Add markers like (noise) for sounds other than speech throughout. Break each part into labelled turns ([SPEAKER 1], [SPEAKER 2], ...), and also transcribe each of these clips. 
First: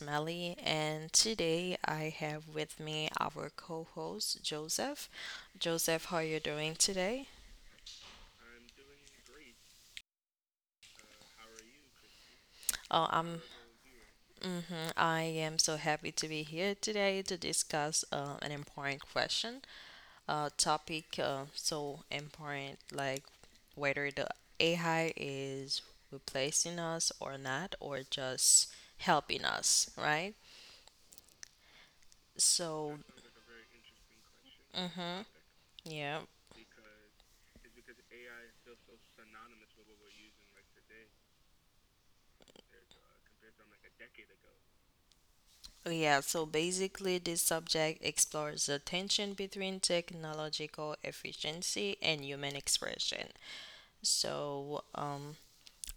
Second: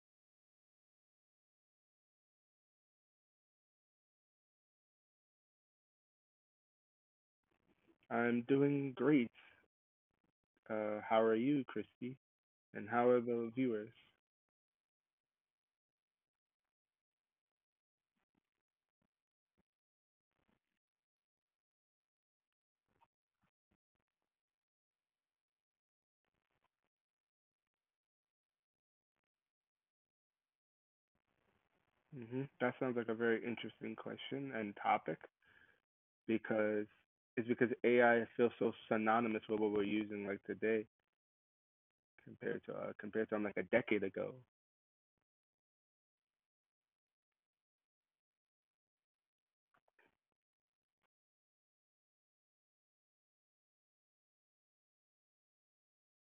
[SPEAKER 1] Melly, and today I have with me our co host, Joseph. Joseph, how are you doing today?
[SPEAKER 2] I'm doing great. How are you, Christy? And how
[SPEAKER 1] Oh,
[SPEAKER 2] are
[SPEAKER 1] I'm,
[SPEAKER 2] the viewers?
[SPEAKER 1] hmm I am so happy to be here today to discuss an important question, topic so important like whether the AI is replacing us or not, or just helping us, right?
[SPEAKER 2] Hmm, that sounds
[SPEAKER 1] So,
[SPEAKER 2] like a very interesting question and topic
[SPEAKER 1] yeah.
[SPEAKER 2] because because AI feels so synonymous with what we're using like today compared to like a decade ago.
[SPEAKER 1] Yeah, so basically, this subject explores the tension between technological efficiency and human expression. So,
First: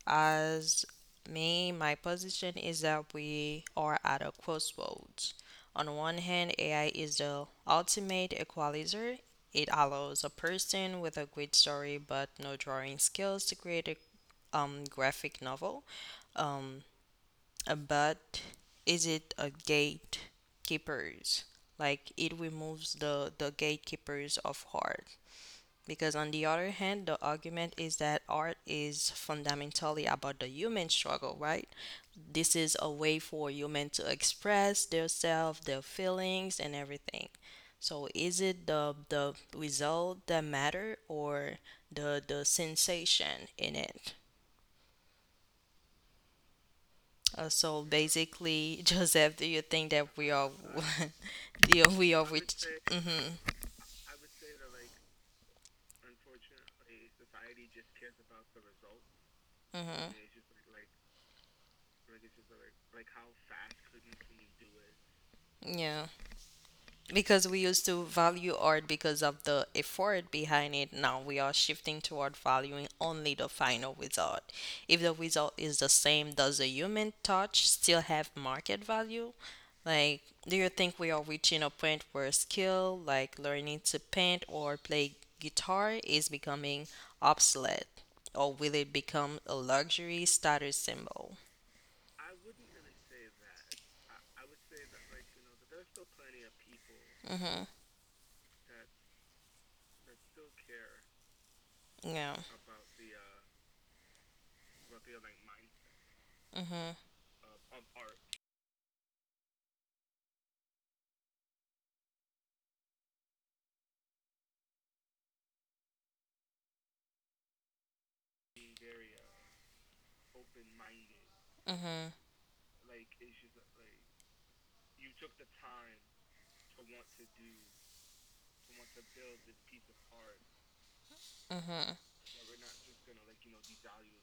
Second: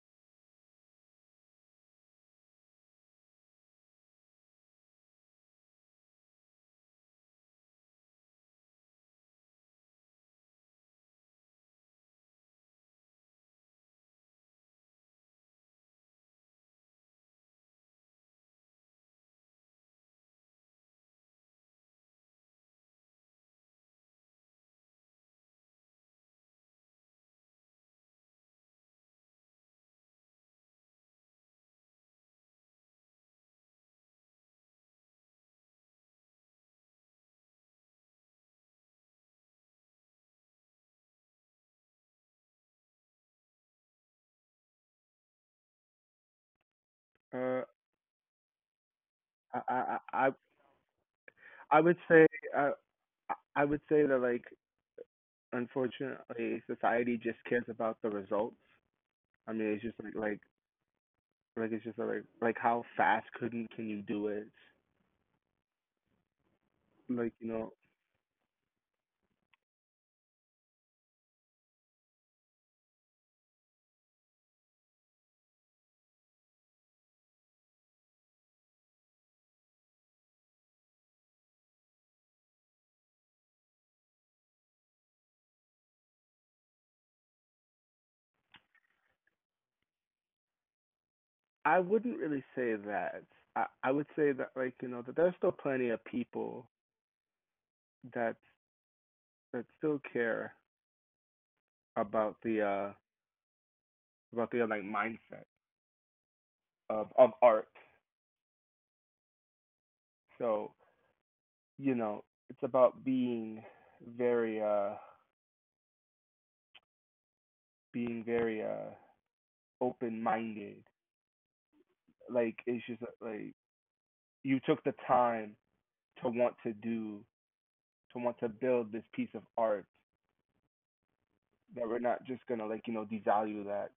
[SPEAKER 1] as my position is that we are at a crossroads. On one hand, AI is the ultimate equalizer. It allows a person with a great story but no drawing skills to create a graphic novel. um but is it a gatekeepers? Like it removes the gatekeepers of art. Because on the other hand, the argument is that art is fundamentally about the human struggle, right? This is a way for human to express their self, their feelings, and everything. So is it the result that matter or the sensation in it? Uh,
[SPEAKER 2] Uh,
[SPEAKER 1] so basically, (laughs) Joseph, do you
[SPEAKER 2] I
[SPEAKER 1] think
[SPEAKER 2] I
[SPEAKER 1] that we
[SPEAKER 2] I I
[SPEAKER 1] are, (laughs) do
[SPEAKER 2] I
[SPEAKER 1] we
[SPEAKER 2] would
[SPEAKER 1] are
[SPEAKER 2] say uh,
[SPEAKER 1] I
[SPEAKER 2] I would say that, like, unfortunately society just cares about the results. I mean, it's just like like it's just like how fast couldn't can you do it?
[SPEAKER 1] Yeah. Because
[SPEAKER 2] Like,
[SPEAKER 1] we
[SPEAKER 2] you
[SPEAKER 1] used
[SPEAKER 2] know,
[SPEAKER 1] to value art because of the effort behind it. Now we are shifting toward valuing only the final result. If the result is the same, does the human touch still have market value? Like, do you think we are reaching a point where skill like learning to paint or play guitar is becoming obsolete, or will it become a luxury status symbol?
[SPEAKER 2] I wouldn't really say that. I would say that, like, you know, that there's still plenty of people that still care
[SPEAKER 1] Yeah.
[SPEAKER 2] about the uh about the like mindset
[SPEAKER 1] Mm-hmm.
[SPEAKER 2] of art. So, you know, it's about being very uh very, uh, open minded.
[SPEAKER 1] Mm-hmm.
[SPEAKER 2] Like, it's just like, you took the time to want to do to build this piece of art that we're not just gonna, like, you know, devalue that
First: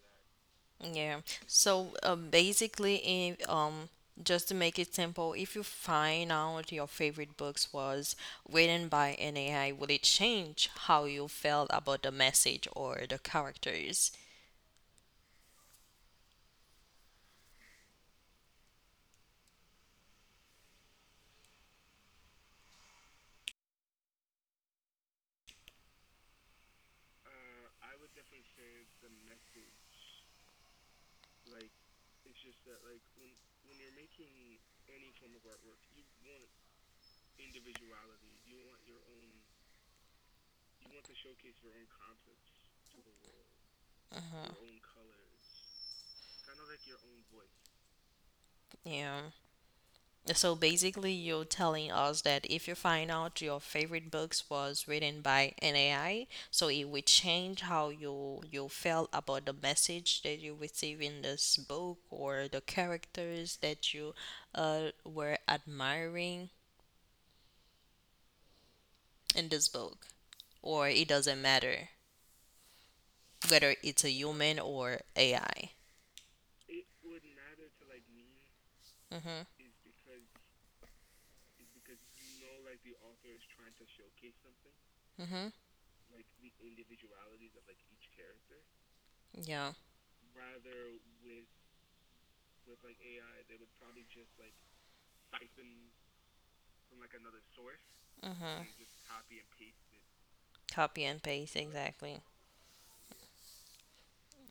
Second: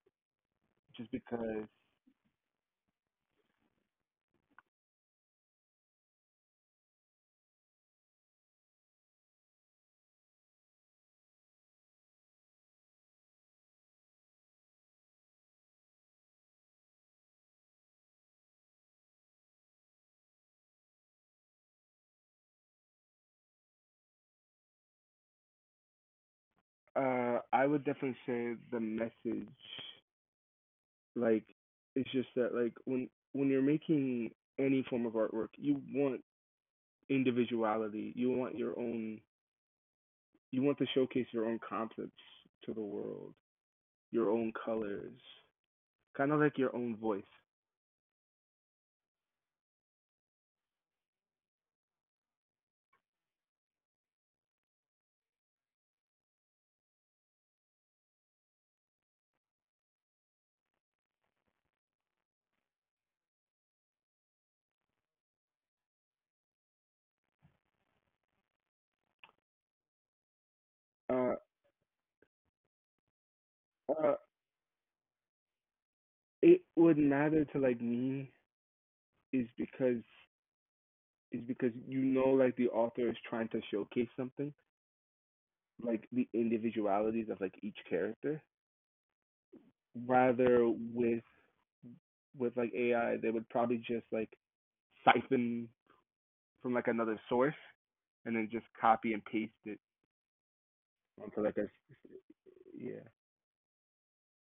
[SPEAKER 2] just
[SPEAKER 1] Yeah.
[SPEAKER 2] because.
[SPEAKER 1] So basically, if, just to make it simple, if you find out your favorite books was written by an AI, would it change how you felt about the message or the characters?
[SPEAKER 2] I would definitely say the message. Like, it's just that, like, when you're making any form of artwork, you want individuality. You want your own. You want to showcase your own concepts to the world, your
[SPEAKER 1] Hmm.
[SPEAKER 2] own colors, kind of like your own voice.
[SPEAKER 1] Yeah. So basically, you're telling us that if you find out your favorite books was written by an AI, so it would change how you felt about the message that you receive in this book or the characters that you were admiring in this book, or it
[SPEAKER 2] Uh,
[SPEAKER 1] doesn't matter whether it's a
[SPEAKER 2] uh,
[SPEAKER 1] human or AI.
[SPEAKER 2] it would matter to, like, me is
[SPEAKER 1] Mm-hmm.
[SPEAKER 2] because is because you know, like the author is trying to showcase something,
[SPEAKER 1] Mm-hmm.
[SPEAKER 2] like the individualities of like each character
[SPEAKER 1] Yeah,
[SPEAKER 2] rather with like AI, they would probably just like siphon from like another source and then just copy and paste it
[SPEAKER 1] copy and
[SPEAKER 2] onto
[SPEAKER 1] paste
[SPEAKER 2] like a
[SPEAKER 1] exactly.
[SPEAKER 2] yeah.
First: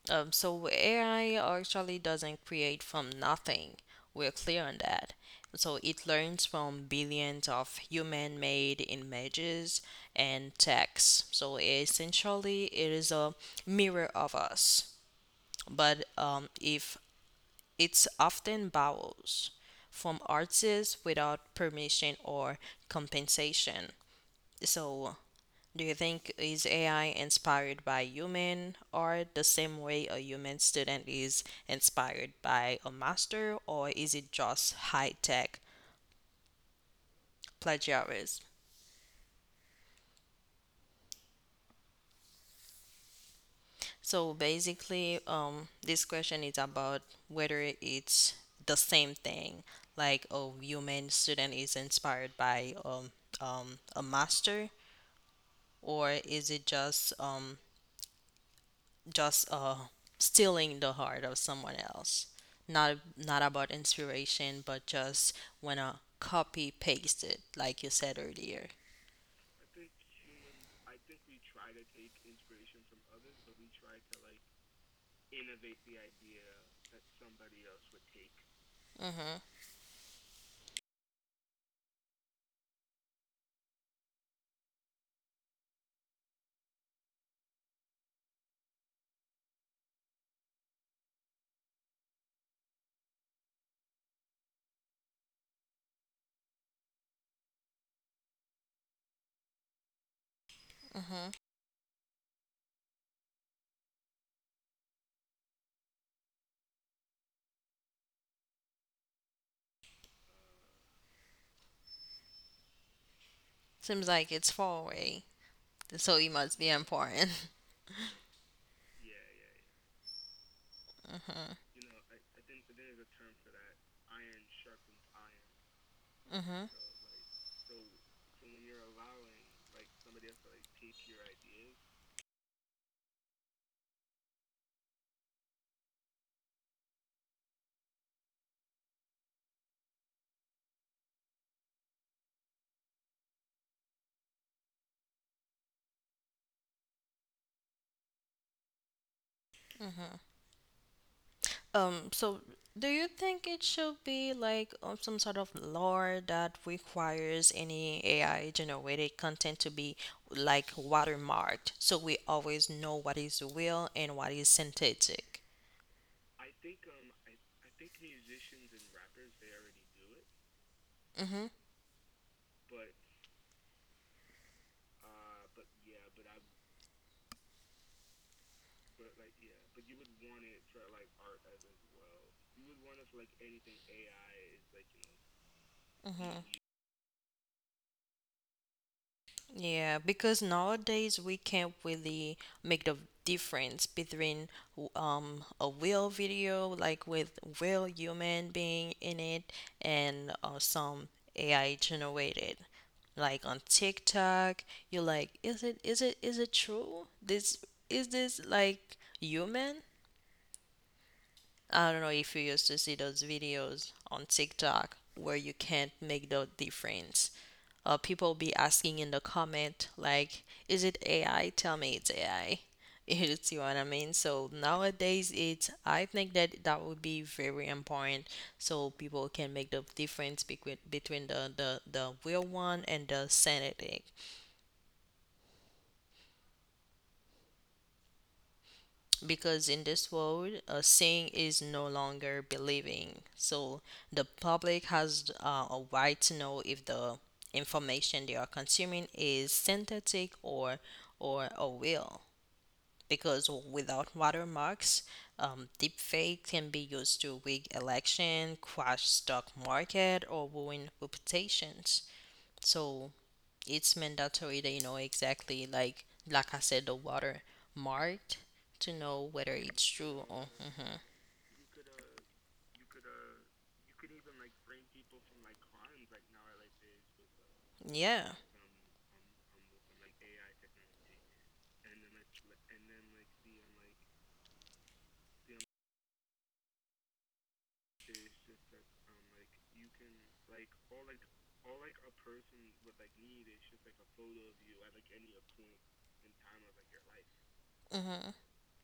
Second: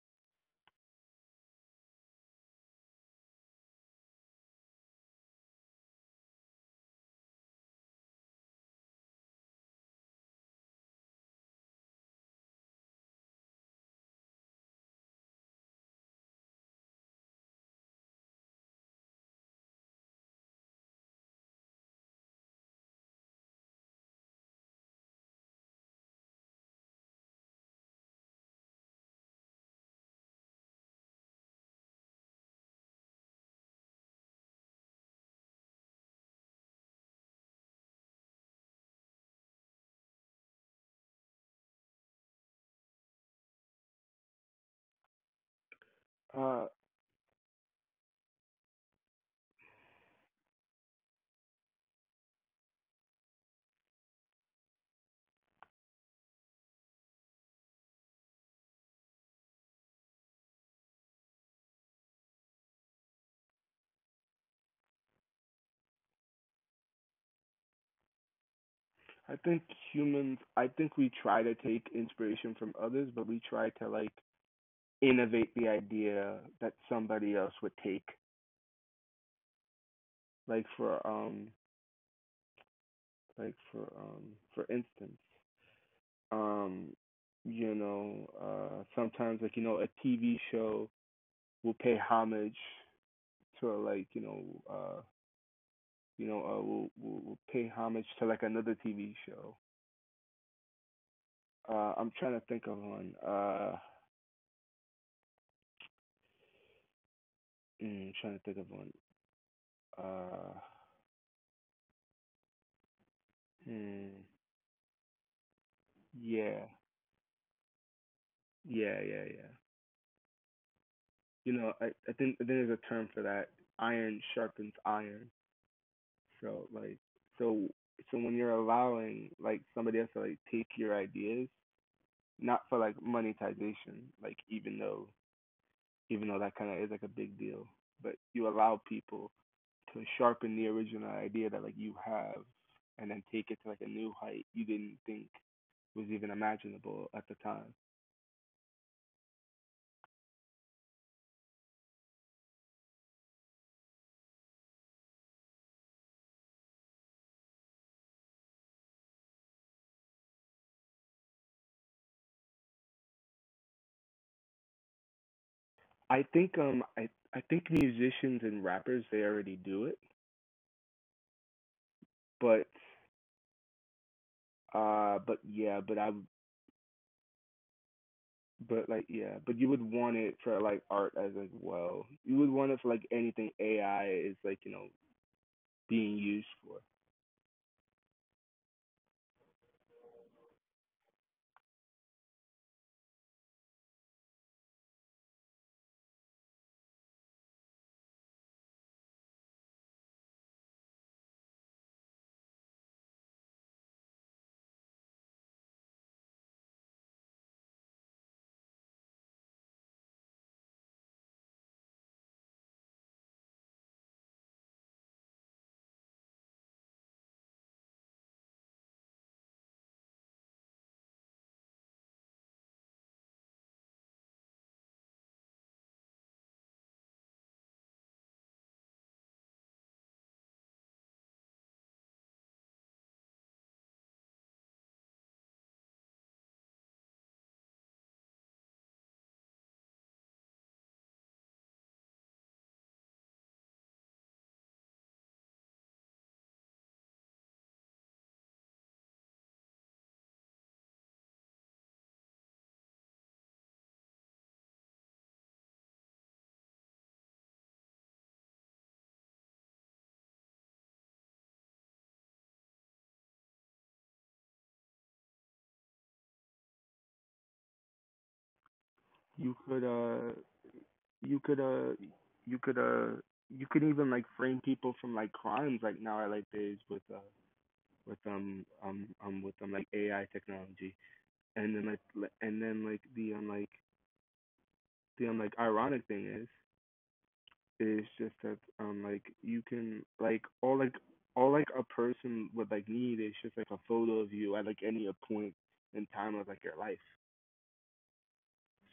[SPEAKER 1] So AI actually doesn't create from nothing. We're clear on that. So it learns from billions of human-made images and text. So essentially, it is a mirror of us. But if it's often borrows from artists without permission or compensation. So, do you think is AI inspired by human art the same way a human student is inspired by a master, or is it just high tech plagiarism? So basically, this question is
[SPEAKER 2] Uh,
[SPEAKER 1] about whether it's the same thing, like a human student is inspired by a master, or is it just just stealing the heart of someone else. Not about inspiration, but just wanna copy paste it, like you said earlier.
[SPEAKER 2] I think humans. I think we try to take inspiration from others, but we try to, like, innovate the idea that somebody else would take.
[SPEAKER 1] Mhm.
[SPEAKER 2] Like for um, like for um, for instance, um, you know, sometimes, like, you know, a TV show will pay homage to, like, you know, uh will pay homage to, like, another TV show.
[SPEAKER 1] Mhm.
[SPEAKER 2] I'm trying to think of one. I'm trying to think of one. Uh,
[SPEAKER 1] Seems
[SPEAKER 2] mm,
[SPEAKER 1] like it's far away, so it must
[SPEAKER 2] yeah,
[SPEAKER 1] be important.
[SPEAKER 2] yeah.
[SPEAKER 1] (laughs)
[SPEAKER 2] You
[SPEAKER 1] Mhm.
[SPEAKER 2] know, I think I think there's a term for that. Iron sharpens iron. So
[SPEAKER 1] Mhm.
[SPEAKER 2] like so so when you're allowing, like, somebody else to like take your ideas, not for like monetization, like even though that kind of is like a big deal, but you allow people to sharpen the original idea that like you have and then take it to like a new height you didn't think was even imaginable at the time.
[SPEAKER 1] Mhm. So do you think it should be like some sort of law that requires any AI generated content to be like watermarked so we always know what is real and what is synthetic?
[SPEAKER 2] I think I think musicians and rappers, they already do it,
[SPEAKER 1] Mm-hmm.
[SPEAKER 2] but but yeah, but I but like yeah, but you would want it for like art as well. You would want it for like anything AI is, like, you know, being used
[SPEAKER 1] Mm-hmm.
[SPEAKER 2] for.
[SPEAKER 1] Yeah, because nowadays we can't really make the difference between a real video like with real human being in it and some AI generated. Like on TikTok, you're like, is it true? This is this like human? I don't know if you used to see those videos on TikTok where you can't make the difference. People be asking in the comment, like, is it AI? Tell me it's AI. (laughs) You see what I mean? So nowadays, I think that that would be very important so people can make the difference between, between the real one and the synthetic. Because in this world, seeing is no longer believing. So the public has a right to know if the information they are consuming is synthetic or a real. Because without watermarks, deepfake can be used to rig election, crash stock market, or ruin reputations. So it's mandatory that you know exactly like I said the water marked to know
[SPEAKER 2] You
[SPEAKER 1] whether
[SPEAKER 2] could
[SPEAKER 1] it's true or hmm
[SPEAKER 2] you could uh you could uh you could even like frame people from like crimes, like now I like days with
[SPEAKER 1] yeah.
[SPEAKER 2] like AI technology. And then like li- and then like the like the like ironic thing is just that, um, like you can, all like, a person would like need is just like a photo of you at like any point in time of like your life.
[SPEAKER 1] Hmm.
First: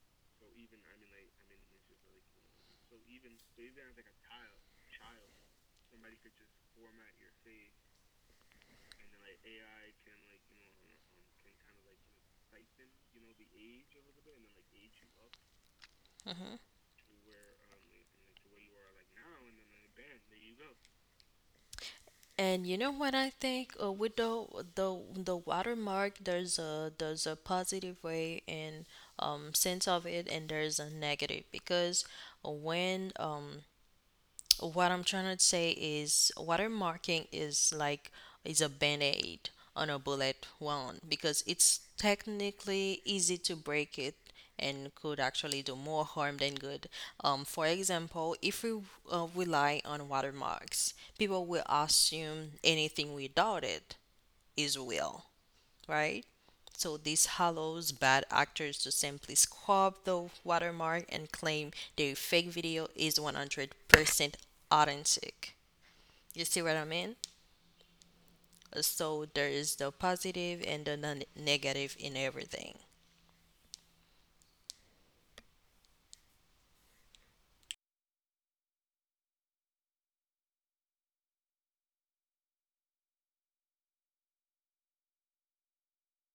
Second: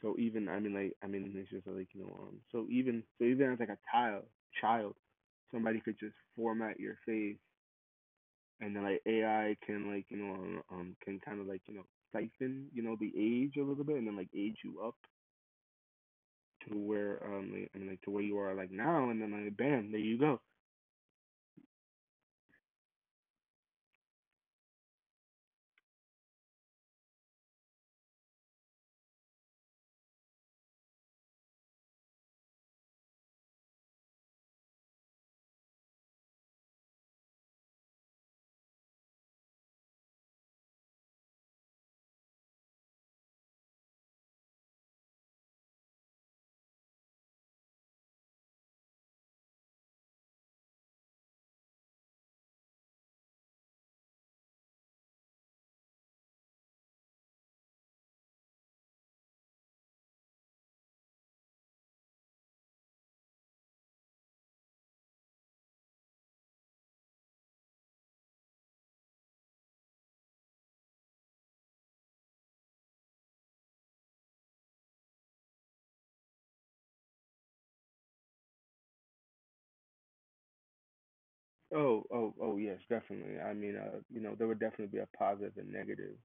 [SPEAKER 2] So even, I mean, it's just like, you know, um, so even as like a child child somebody could just format your face and then like AI can, like, you know, can kind of, like, you know, siphon, you know, the age a little bit and then like age you up
[SPEAKER 1] Hmm.
[SPEAKER 2] to where, um, like, I mean, like, to where you are like now and then like bam, there you go.
[SPEAKER 1] And you know what I think with the the the watermark, there's a positive way and sense of it, and there's a negative. Because when What I'm trying to say is watermarking is like is a band-aid on a bullet wound because it's technically easy to break it and could actually do more harm than good. For example, if we rely on watermarks, people will assume anything without it is real, right? So this allows bad actors to simply scrub the watermark and claim their fake video is 100% authentic. You see what I mean? So there is the positive and the non- negative in everything.
[SPEAKER 2] Oh, yes, definitely. I mean, uh, you know, there would definitely be a positive and negative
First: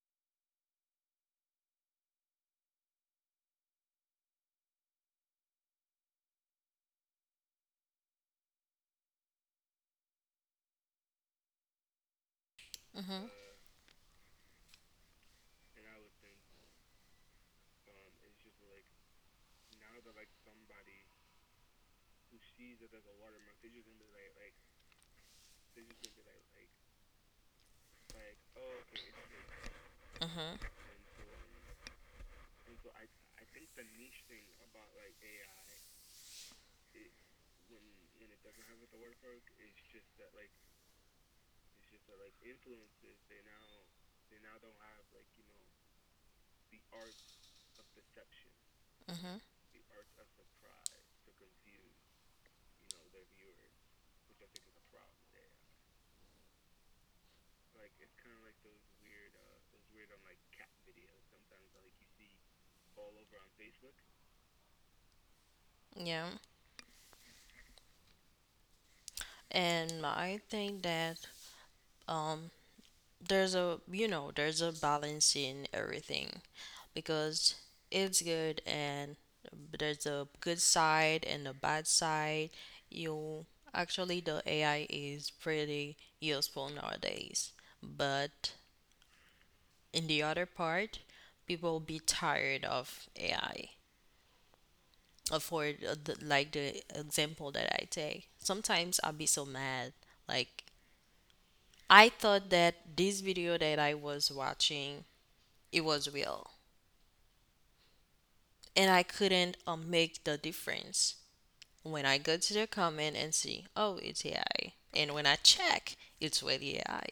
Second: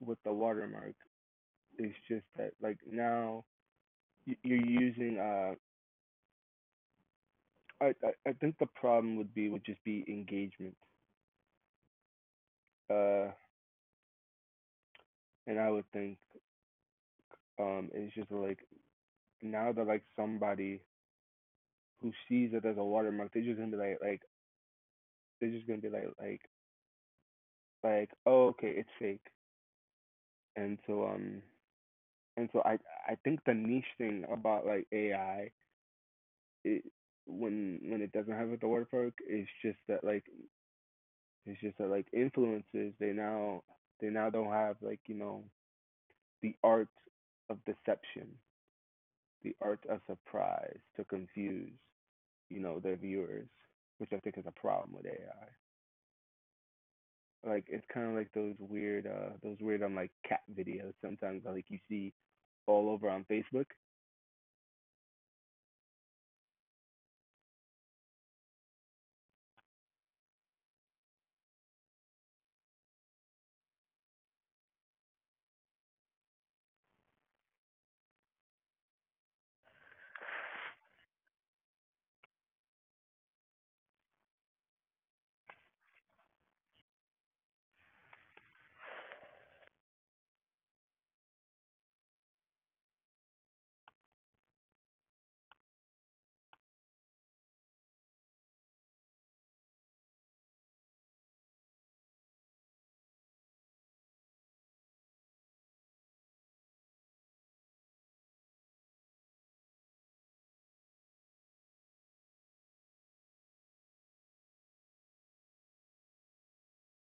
[SPEAKER 2] with the watermark. It's just that, like, now you're using I think the problem would be would just be engagement, uh
[SPEAKER 1] Mhm,
[SPEAKER 2] and I would think, um, it's just like now that, like, somebody who sees it as a watermark, they're just gonna be they're just gonna be like, like, like, oh, okay, it's fake.
[SPEAKER 1] mhm,
[SPEAKER 2] And so, and so I, I think the niche thing about, like, AI, it, when it doesn't have a watermark, it's just that, like, influencers, they now don't have, like, you know, the art of deception,
[SPEAKER 1] mhm.
[SPEAKER 2] the art of surprise to confuse, you know, their viewers, which I think is a problem with AI. Like, it's kind of like those weird, um, like cat videos sometimes, like, you see all over on Facebook.
[SPEAKER 1] Yeah, and I think that um there's a there's a balance in everything because it's good and there's a good side and a bad side. You actually, the ai is pretty useful nowadays, but in the other part people be tired of ai. For the, like the example that I take, sometimes I'll be so mad like I thought that this video that I was watching it was real and I couldn't make the difference. When I go to the comment and see, oh, it's AI, and when I check, it's really AI,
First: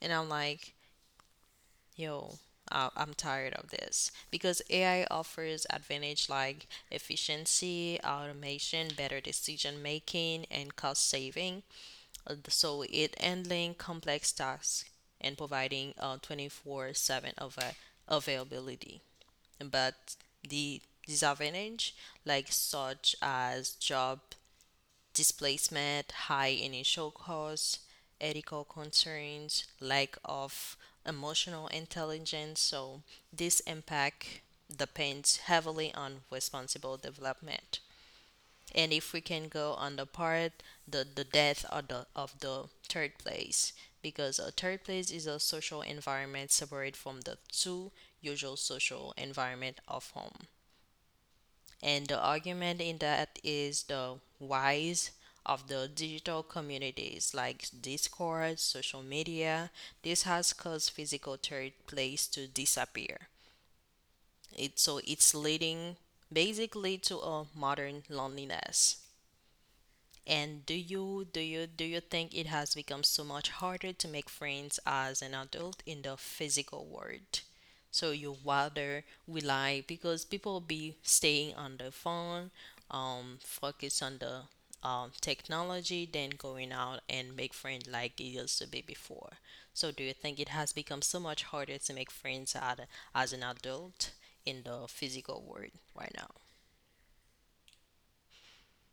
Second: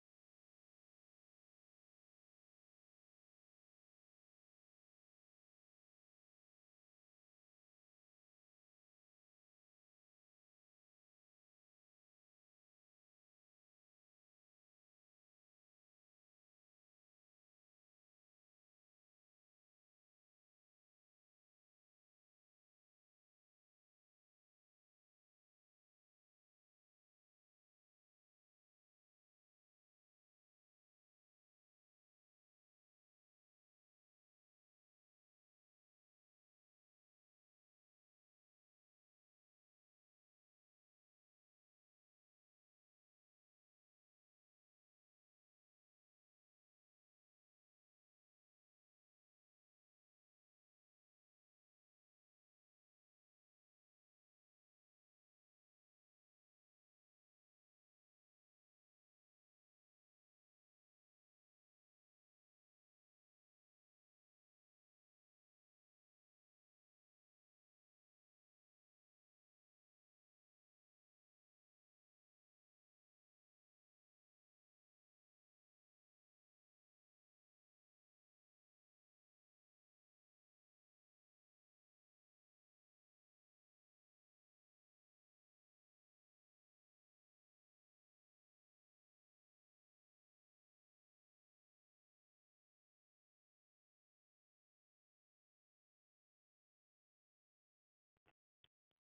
[SPEAKER 1] and I'm like, yo, I- I'm tired of this because AI offers advantage like efficiency, automation, better decision making, and cost saving. So it handling complex tasks and providing 24/7 av- availability, but the disadvantage like such as job displacement, high initial costs, ethical concerns, lack of emotional intelligence. So this impact depends heavily on responsible development. And if we can go on the part the death of the third place, because a third place is a social environment separate from the two usual social environment of home. And the argument in that is the rise of the digital communities like Discord, social media. This has caused physical third place to disappear. So it's leading basically to a modern loneliness. And do you think it has become so much harder to make friends as an adult in the physical world? So you rather rely because people be staying on the phone, focus on the technology than going out and make friends like it used to be before. So do you think it has become so much harder to make friends as an adult in the physical world right now?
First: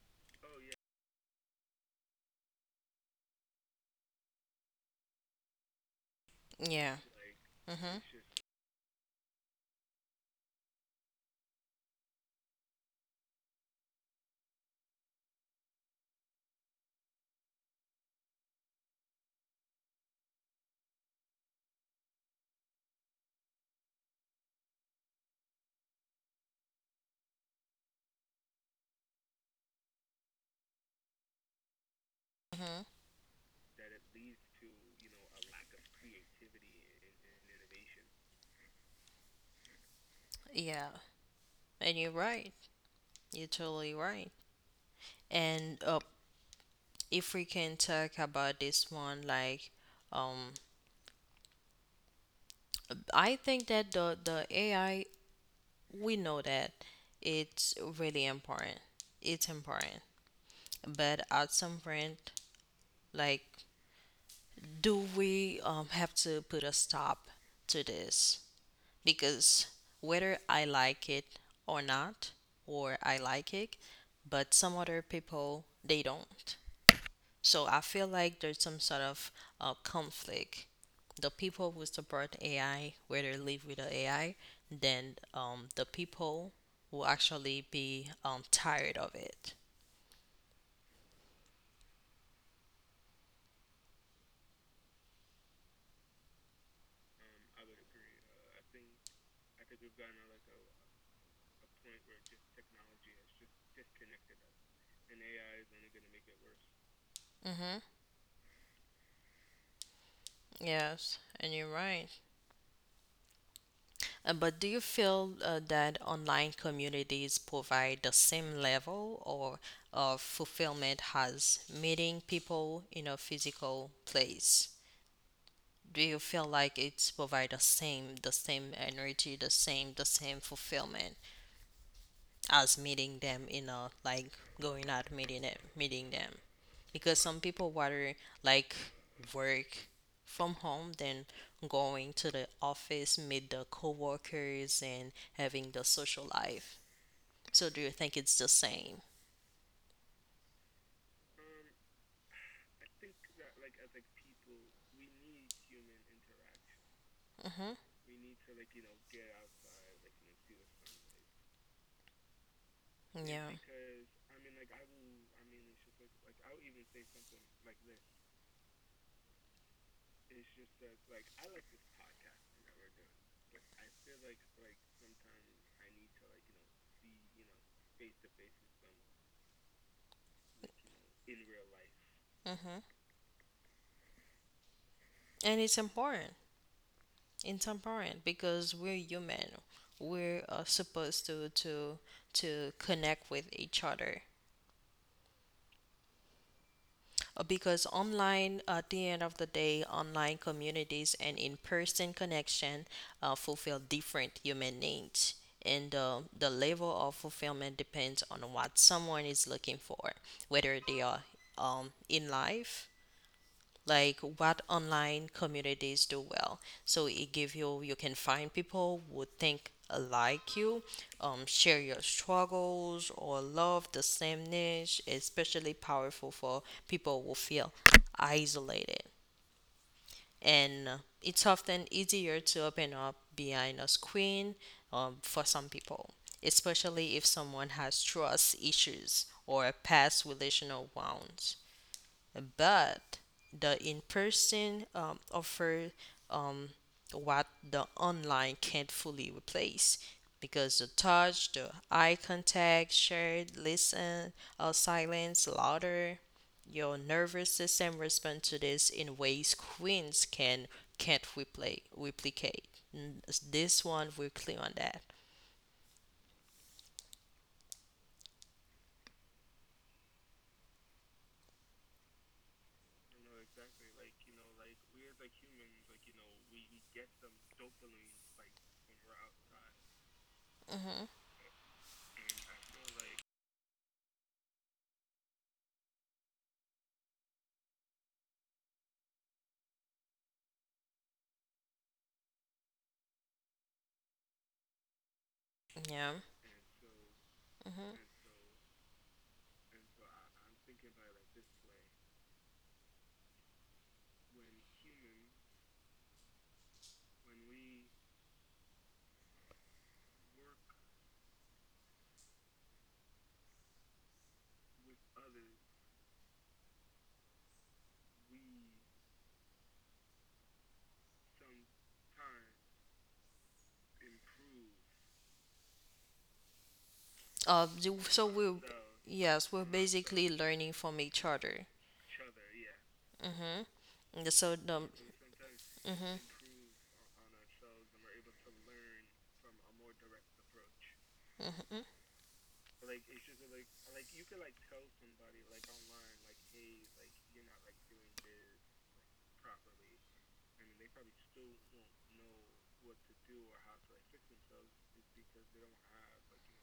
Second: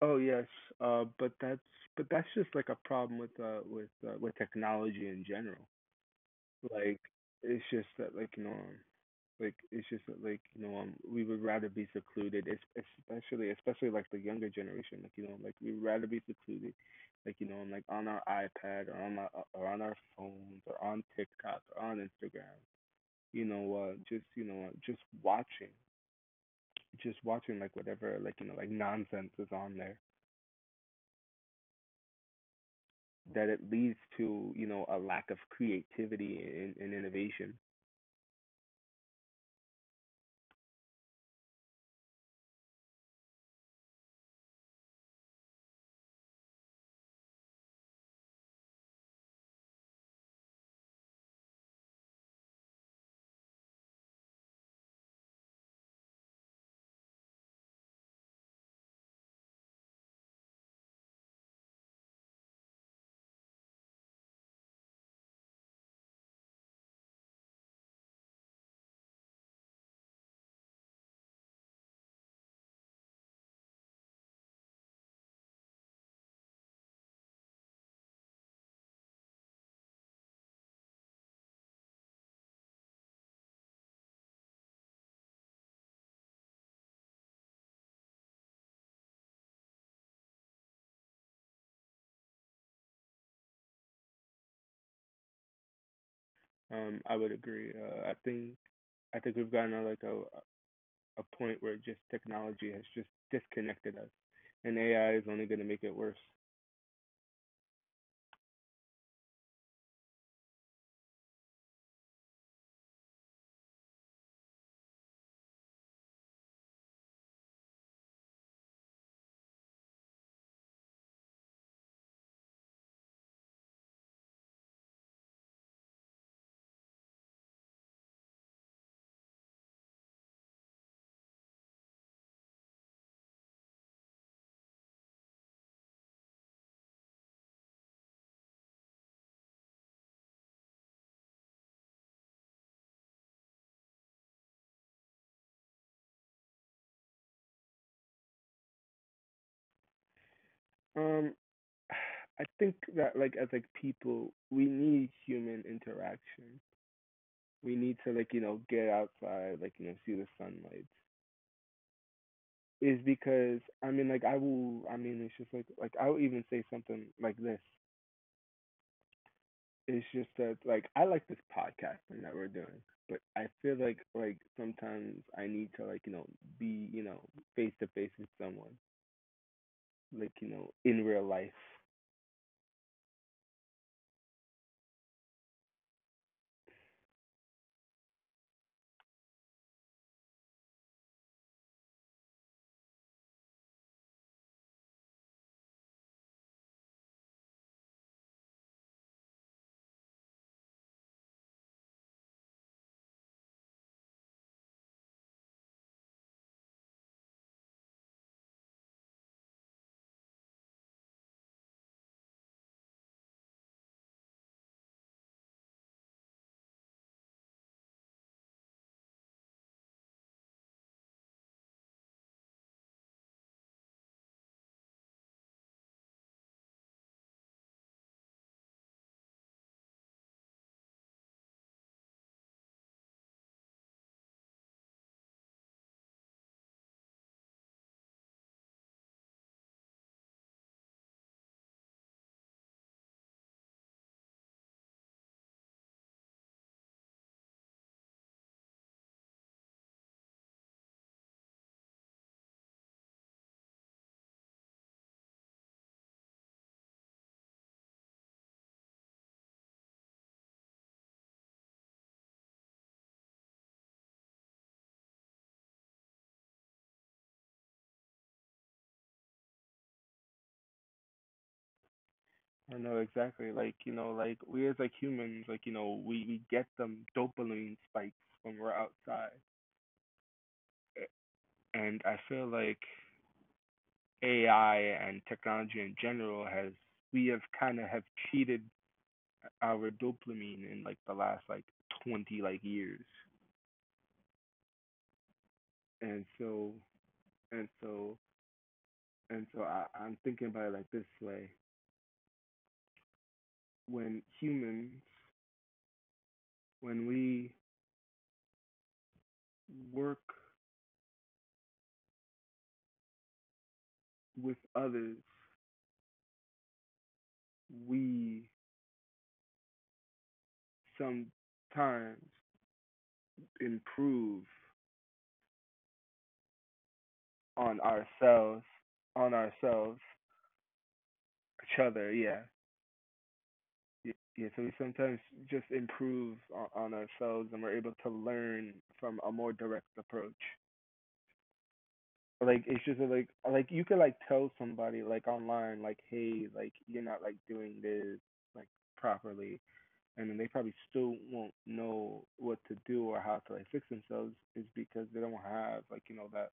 [SPEAKER 2] Oh yes, but that's just like a problem with with technology in general.
[SPEAKER 1] Yeah.
[SPEAKER 2] Like, it's just that, like, you know, like, it's just that, like, you know, um, we would rather be secluded, especially like the younger generation. Like, you know, like, we'd rather be secluded, like, you know, like on our iPad or on my or on our phones or on TikTok or on Instagram, you know, just, you know, just watching, like, whatever, like, you know, like nonsense is on there,
[SPEAKER 1] Mm-hmm.
[SPEAKER 2] that it leads to, you know, a lack of creativity and innovation.
[SPEAKER 1] Yeah. And you're right. You're totally right. And if we can talk about this one, like, um, I think that the AI, we know that it's really important. It's important, but at some point, like, do we have to put a stop to this? Because whether I like it or not, or I like it, but some other people they don't. So I feel like there's some sort of conflict. The people who support AI, where they live with the AI, then the people will actually be tired of it.
[SPEAKER 2] I would agree. I think we've gotten to like a point where just technology has just disconnected us, and AI is only going to make it worse.
[SPEAKER 1] Mm-hmm. Yes, and you're right. But do you feel that online communities provide the same level or of fulfillment as meeting people in a physical place? Do you feel like it's provide the same energy the same fulfillment as meeting them in a like going out meeting them, because some people rather like work from home than going to the office, meet the coworkers and having the social life. So do you think it's the same?
[SPEAKER 2] Um, (sighs) I think that like, as like people, we need human interaction.
[SPEAKER 1] Hmm.
[SPEAKER 2] We need to, like, you know, get outside, like, you know, see the sunlight, is
[SPEAKER 1] Yeah.
[SPEAKER 2] because I mean, like, I will. I mean, it's just like, I'll even say something like this. It's just that, like, I like this podcasting that we're doing, but I feel like, sometimes I need to, like, you know, be, you know, face to face with someone, like, you know, in real life.
[SPEAKER 1] Hmm. And it's important intemperate because we're human. We're supposed to connect with each other. Because online, at the end of the day, online communities and in-person connection fulfill different human needs, and the level of fulfillment depends on what someone is looking for, whether they are in life like what online communities do well. So it give you you can find people who think like you, share your struggles or love the same niche. Especially powerful for people who feel isolated, and it's often easier to open up behind a screen for some people, especially if someone has trust issues or past relational wounds. But the in-person offer um, what the online can't fully replace, because the touch, the eye contact, shared, listen, silence, louder. Your nervous system responds to this in ways screens can't repli- replicate. N- This one we're clear on that.
[SPEAKER 2] I know exactly. Like, you know, like, we, as like humans, like, you know, we get them dopamine spikes when we're outside,
[SPEAKER 1] Hmm.
[SPEAKER 2] and I feel like AI and technology in general has we have kind of have cheated our dopamine in like the last like 20 like years.
[SPEAKER 1] Yeah.
[SPEAKER 2] And so and
[SPEAKER 1] Hmm.
[SPEAKER 2] so I'm thinking about it like this way. When humans, when we work with others, we sometimes improve on
[SPEAKER 1] So we
[SPEAKER 2] ourselves on
[SPEAKER 1] yes, we're
[SPEAKER 2] ourselves
[SPEAKER 1] basically learning from each other.
[SPEAKER 2] each other, yeah.
[SPEAKER 1] Mhm.
[SPEAKER 2] Yeah,
[SPEAKER 1] And so
[SPEAKER 2] yeah, so we
[SPEAKER 1] the
[SPEAKER 2] sometimes just
[SPEAKER 1] mhm.
[SPEAKER 2] improve on ourselves, and we're able to learn from a more direct approach.
[SPEAKER 1] Mhm.
[SPEAKER 2] Like, it's just like, like, you could like tell somebody like online, like, hey, like, you're not like doing this like properly, and then they probably still won't know what to do or how to like fix themselves, is because they don't have, like, you know, that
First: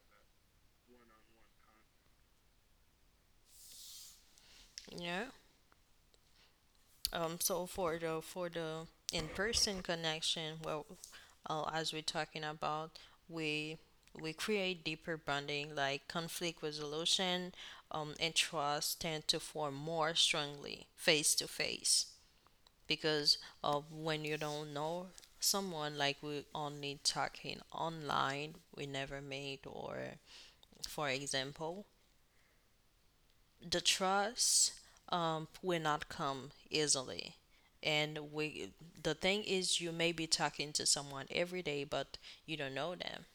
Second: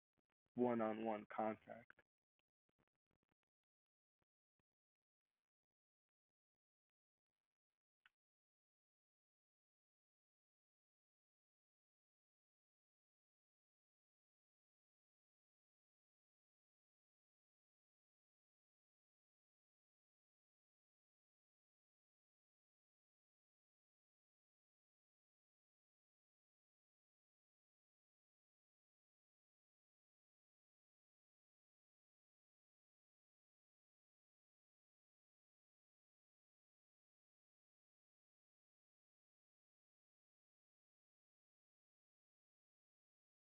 [SPEAKER 2] one on one contact.
[SPEAKER 1] Yeah. So for the in-person connection, well, as we're talking about, we we create deeper bonding, like conflict resolution, and trust tend to form more strongly face to face, because when you don't know someone, like we only talking online, we never meet, or for example, the trust will not come easily. And we, the thing is, you may be talking to someone every day, but you don't know them.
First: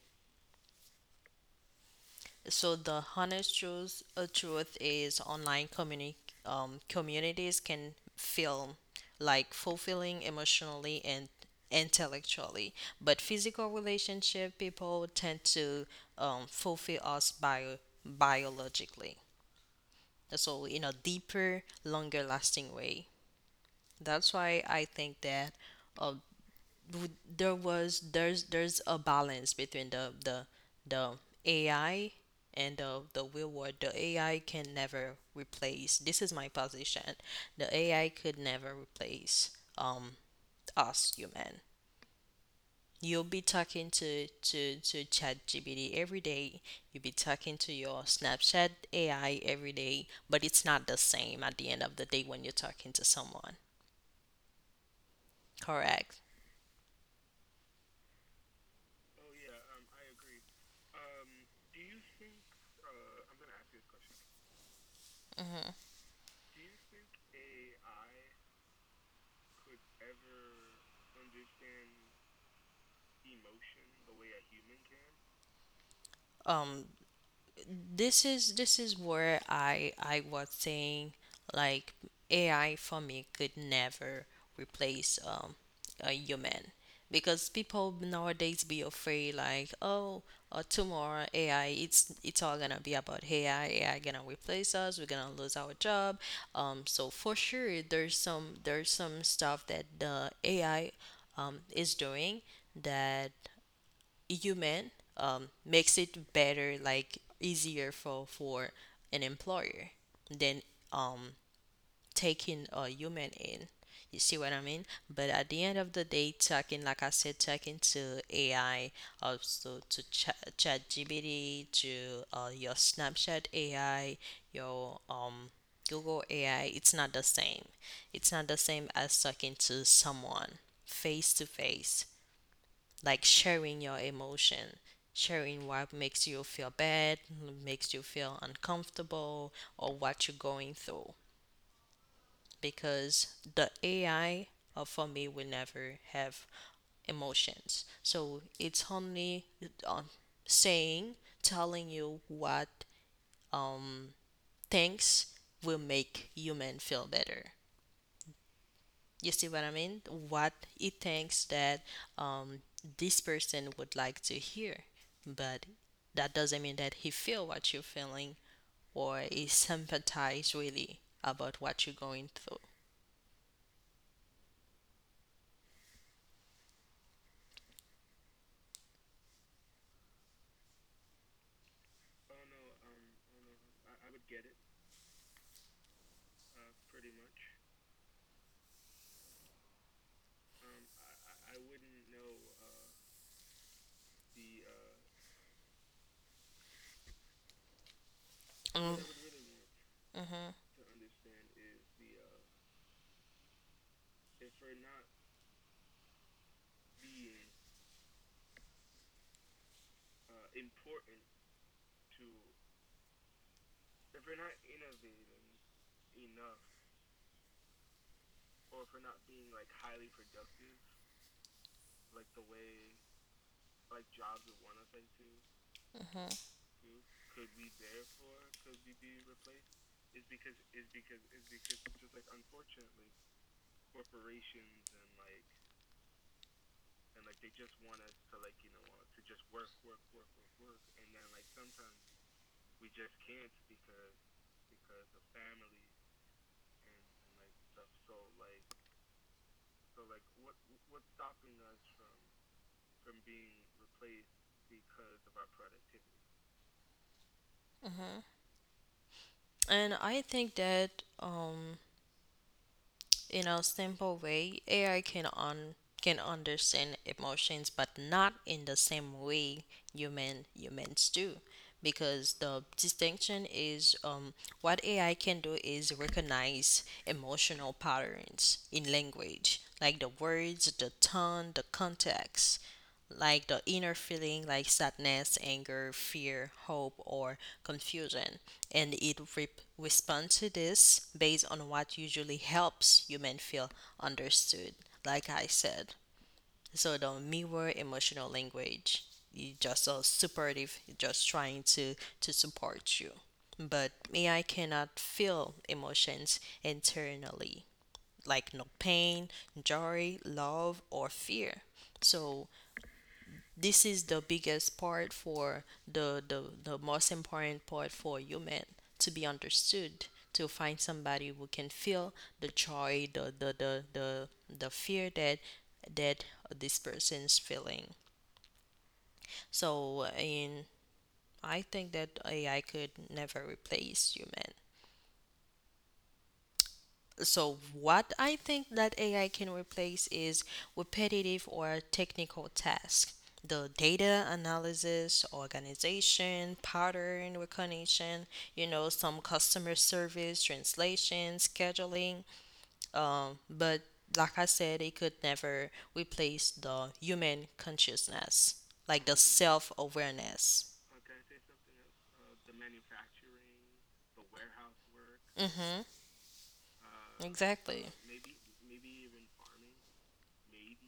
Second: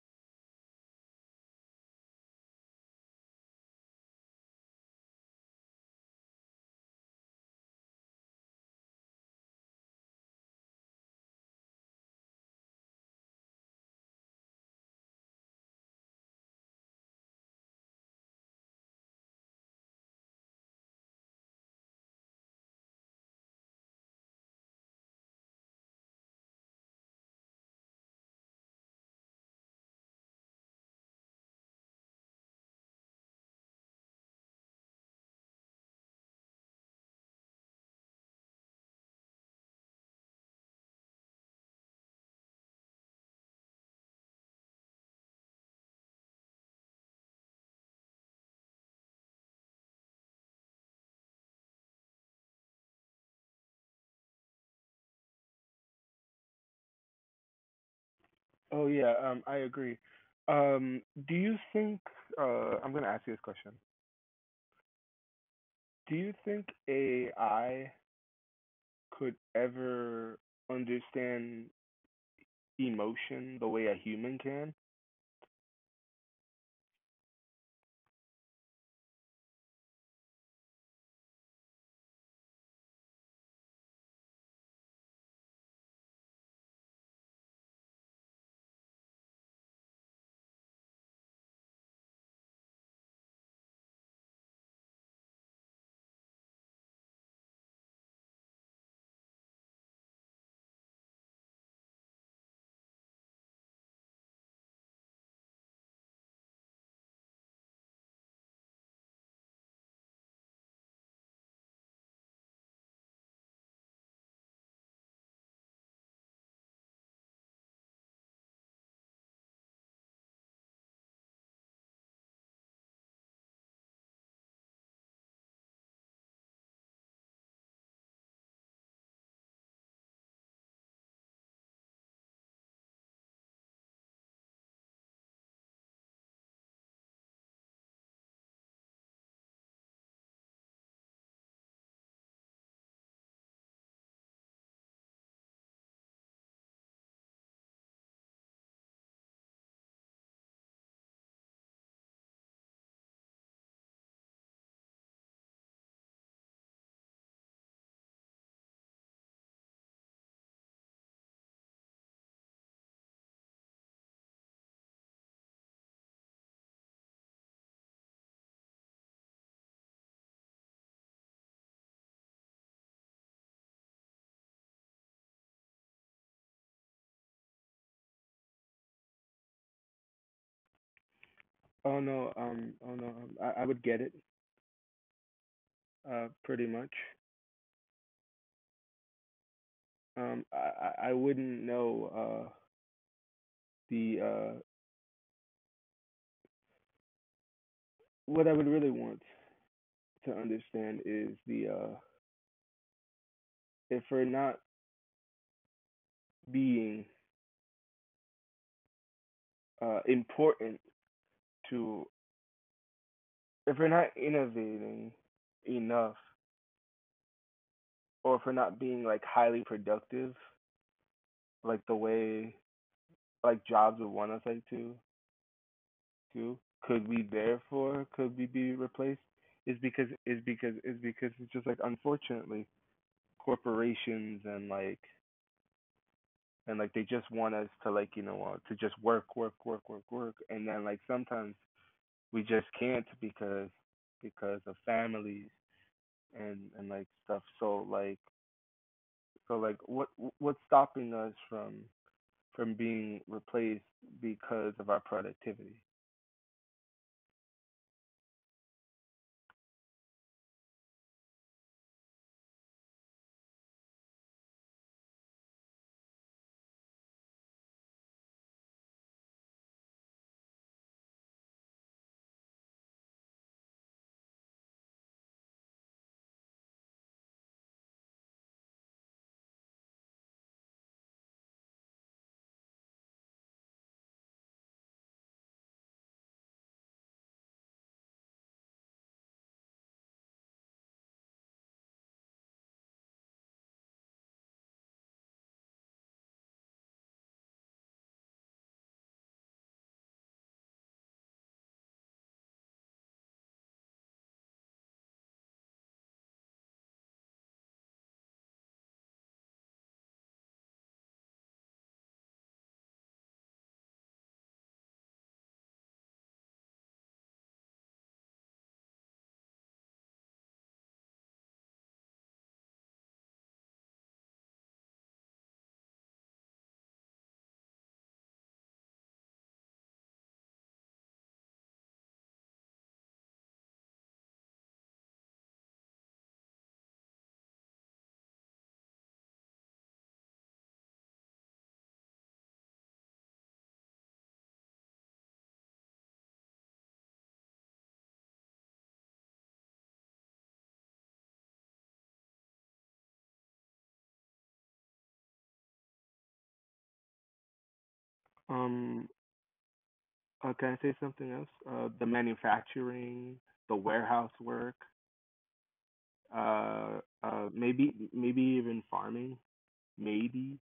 [SPEAKER 1] So the honest truth, truth is online communities can feel like fulfilling emotionally and intellectually, but physical relationship people tend to fulfill us biologically. So in a deeper, longer lasting way. That's why I think that uh, w- there's a balance between the AI and the real world. The AI can never replace. This is my position. The AI could never replace um us human. You'll be talking to to ChatGPT every day. You'll be talking to your Snapchat AI every day, but it's not the same at the end of the day when you're talking to someone. Correct.
[SPEAKER 2] Oh yeah, um, I agree. Um, do you think, I'm going to ask you this question. Do you think AI could ever understand emotion the way a human can?
[SPEAKER 1] Um, this is where I was saying, like, AI for me could never replace a human, because people nowadays be afraid like, oh, tomorrow AI it's all gonna be about AI. AI gonna replace us, we're gonna lose our job. So for sure there's some stuff that the AI is doing that human makes it better, like easier for an employer than um, taking a human in. You see what I mean? But at the end of the day, talking, like I said, talking to AI, also to ChatGPT, to your Snapchat AI, your Google AI, it's not the same. It's not the same as talking to someone face to face, like sharing your emotion, sharing what makes you feel bad, makes you feel uncomfortable, or what you're going through. Because the AI, or for me, will never have emotions. So it's only um, saying, telling you what um, things will make human feel better. You see what I mean? What he thinks that um, this person would like to hear, but that doesn't mean that he feel what you're feeling or he sympathize really about what you're going through.
[SPEAKER 2] Oh no, oh no, I would get it, pretty much. I wouldn't know, the, uh, what I would
[SPEAKER 1] Mm.
[SPEAKER 2] really want to
[SPEAKER 1] Hmm.
[SPEAKER 2] understand is if we're not being, important to, if we're not innovating enough, or if we're not being like highly productive, like the way like jobs would want us like to,
[SPEAKER 1] hmm
[SPEAKER 2] too. Could we therefore could we be replaced? Is because is because is because it's just like, unfortunately, corporations and like they just want us to, like, you know, to just work work work work work, and then like sometimes we just can't because of families and like stuff, so like what what's stopping us from being replaced because of our productivity?
[SPEAKER 1] hmm And I think that in a simple way, AI can understand emotions, but not in the same way humans do, because the distinction is, what AI can do is recognize emotional patterns in language, like the words, the tone, the context, like the inner feeling like sadness, anger, fear, hope, or confusion. And it responds to this based on what usually helps human feel understood, like I said. So the mirror emotional language. You just so supportive, you're just trying to support you. But AI cannot feel emotions internally, like no pain, joy, love, or fear. So this is the biggest part for the most important part for human to be understood, to find somebody who can feel the joy, the fear that that this person's feeling. So in, I think that AI could never replace human. So, what I think that AI can replace is repetitive or technical tasks. The data analysis, organization, pattern recognition, you know, some customer service, translation, scheduling. But like I said, it could never replace the human consciousness, like the
[SPEAKER 2] Um,
[SPEAKER 1] self awareness.
[SPEAKER 2] uh, can I say something else? The manufacturing, the warehouse work,
[SPEAKER 1] Exactly.
[SPEAKER 2] maybe even farming, maybe.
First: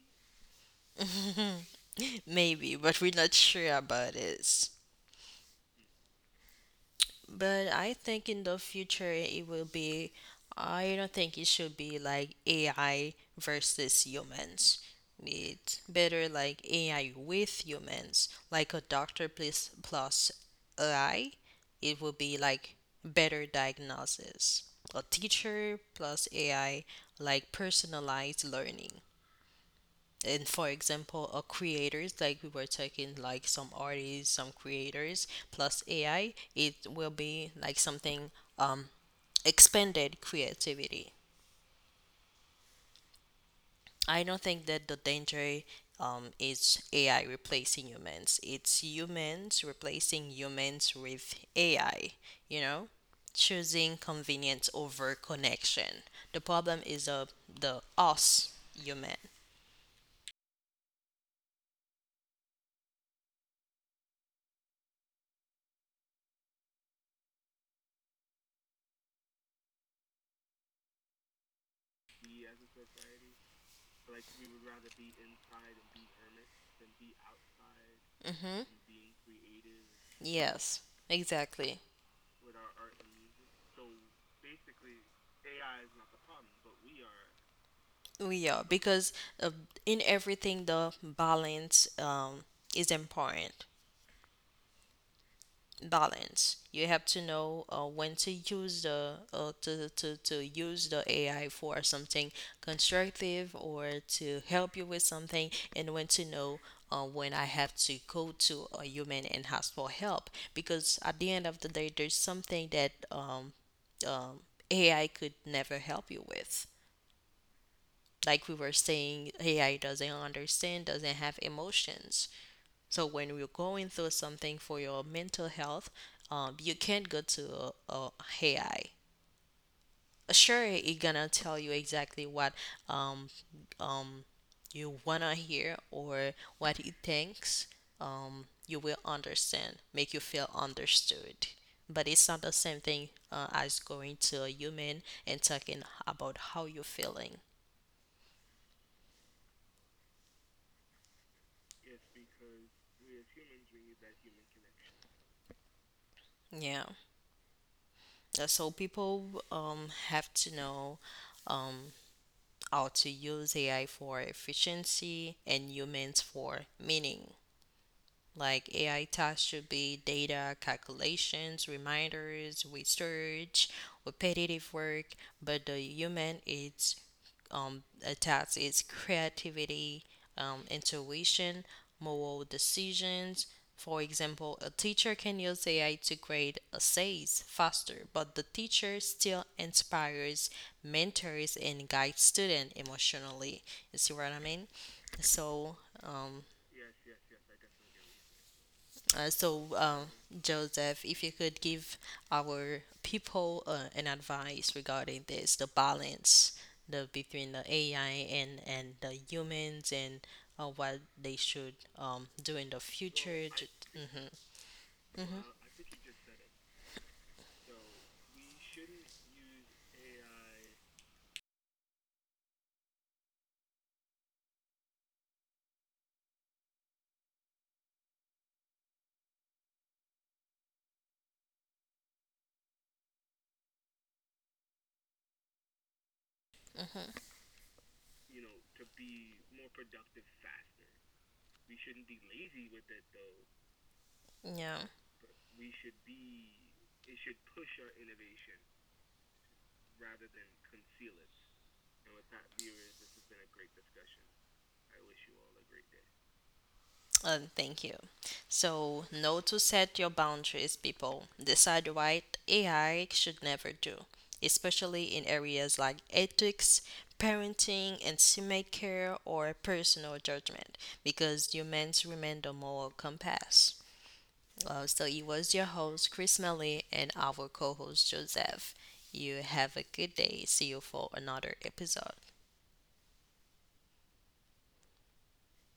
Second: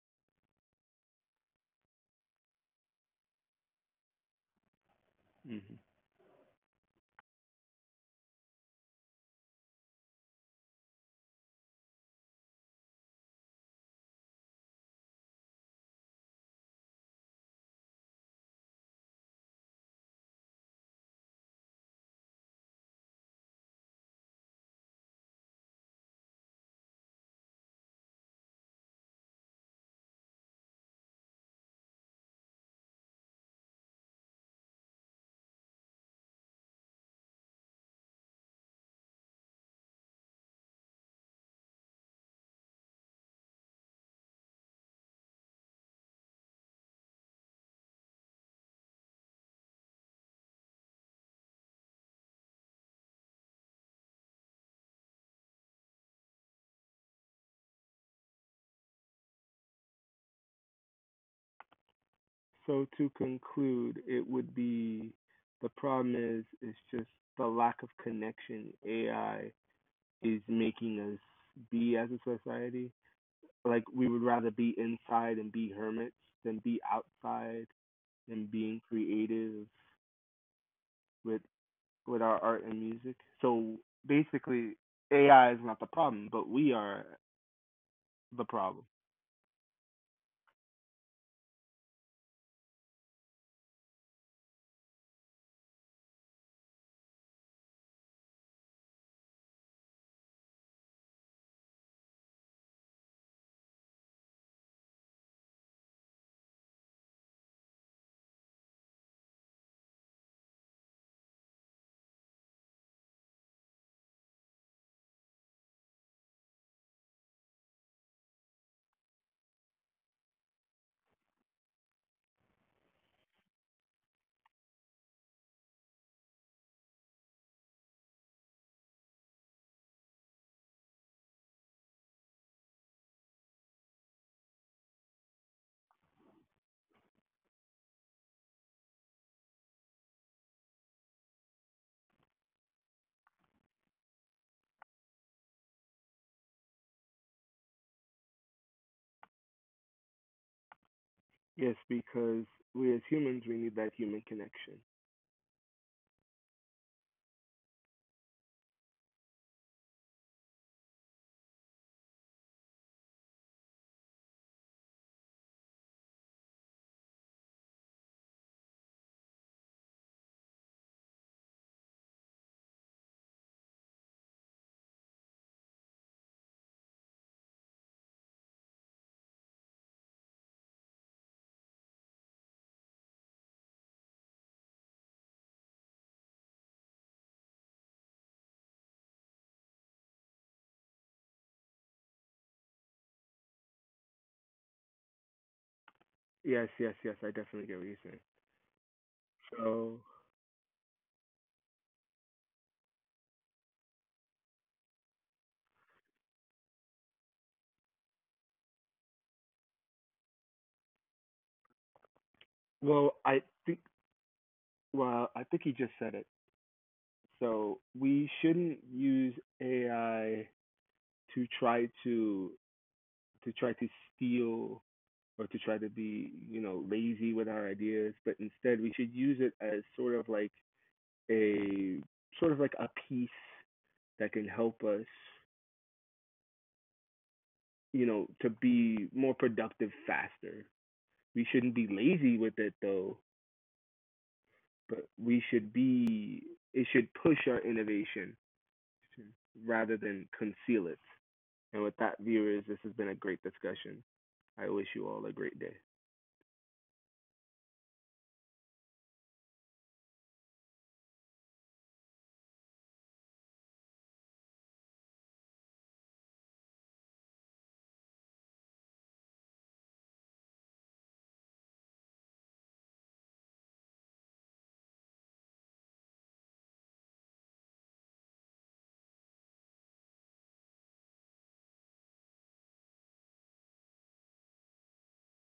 [SPEAKER 1] Maybe, but we're not sure about it.
[SPEAKER 2] Hmm.
[SPEAKER 1] But I think in the future it will be, I don't think it should be like AI versus humans. It's better like AI with humans, like a doctor plus AI. It will be like better diagnosis. A teacher plus AI, like personalized learning, and for example, creators, like we were talking, like some artists, some creators plus AI, it will be like something um expanded creativity. I don't think that the danger is AI replacing humans, it's humans replacing humans with AI, you know, choosing convenience over connection. The problem is, the us human.
[SPEAKER 2] So to conclude, it would be the problem is just the lack of connection AI is making us be as a society. Like we would rather be inside and be hermits than be outside and
[SPEAKER 1] Hmm.
[SPEAKER 2] being creative
[SPEAKER 1] Yes,
[SPEAKER 2] with
[SPEAKER 1] exactly.
[SPEAKER 2] our art and music. So basically, AI is not the problem, but we are
[SPEAKER 1] Oh,
[SPEAKER 2] the
[SPEAKER 1] yeah,
[SPEAKER 2] problem.
[SPEAKER 1] because uh, in everything, the balance is important. Balance. You have to know when to use the to use the AI for something constructive or to help you with something, and when to know when I have to go to a human and ask for help. Because at the end of the day, there's something that um, AI could never help you with, like we were saying, AI doesn't understand, doesn't have emotions. So when you're going through something for your mental health, you can't go to a, AI. Sure, it gonna tell you exactly what um, um, you wanna hear or what it thinks. You will understand, make you feel understood. But it's not the same thing as going to a human and talking about how you're feeling.
[SPEAKER 2] Yes, because we, as humans, we need that human connection.
[SPEAKER 1] Yeah. So people have to know um, how to use AI for efficiency and humans for meaning. Like AI tasks should be data calculations, reminders, research, repetitive work, but the human, it's a task is creativity, intuition, moral decisions. For example, a teacher can use AI to grade essays faster, but the teacher still inspires, mentors, and guides students emotionally. You see what I mean? So, um,
[SPEAKER 2] Yes, yes, yes. I definitely get what you're saying.
[SPEAKER 1] uh, so,
[SPEAKER 2] So,
[SPEAKER 1] um, Joseph, if you could give our people an advice regarding this, the balance the between the AI and the humans, and what they should do in the
[SPEAKER 2] well, I
[SPEAKER 1] future.
[SPEAKER 2] think,
[SPEAKER 1] Mhm.
[SPEAKER 2] well, I think he just said it. So we shouldn't use AI to try to to try to steal or to try to be, you know, lazy with our ideas, but instead we should use it as sort of like a piece that can help us, you know, to be more productive faster. We shouldn't be lazy with it though,
[SPEAKER 1] Yeah.
[SPEAKER 2] but we should be it should push our innovation rather than conceal it. And with that, viewers, this has been a great discussion. I wish you all a great day.
[SPEAKER 1] Thank you. So, know to set your boundaries, people. Decide what AI should never do, especially in areas like ethics, parenting, intimate care, or personal judgment, because humans remain the moral compass. Well, so it was your host, Chris Melly, and our co host, Joseph. You have a good day. See you for another episode.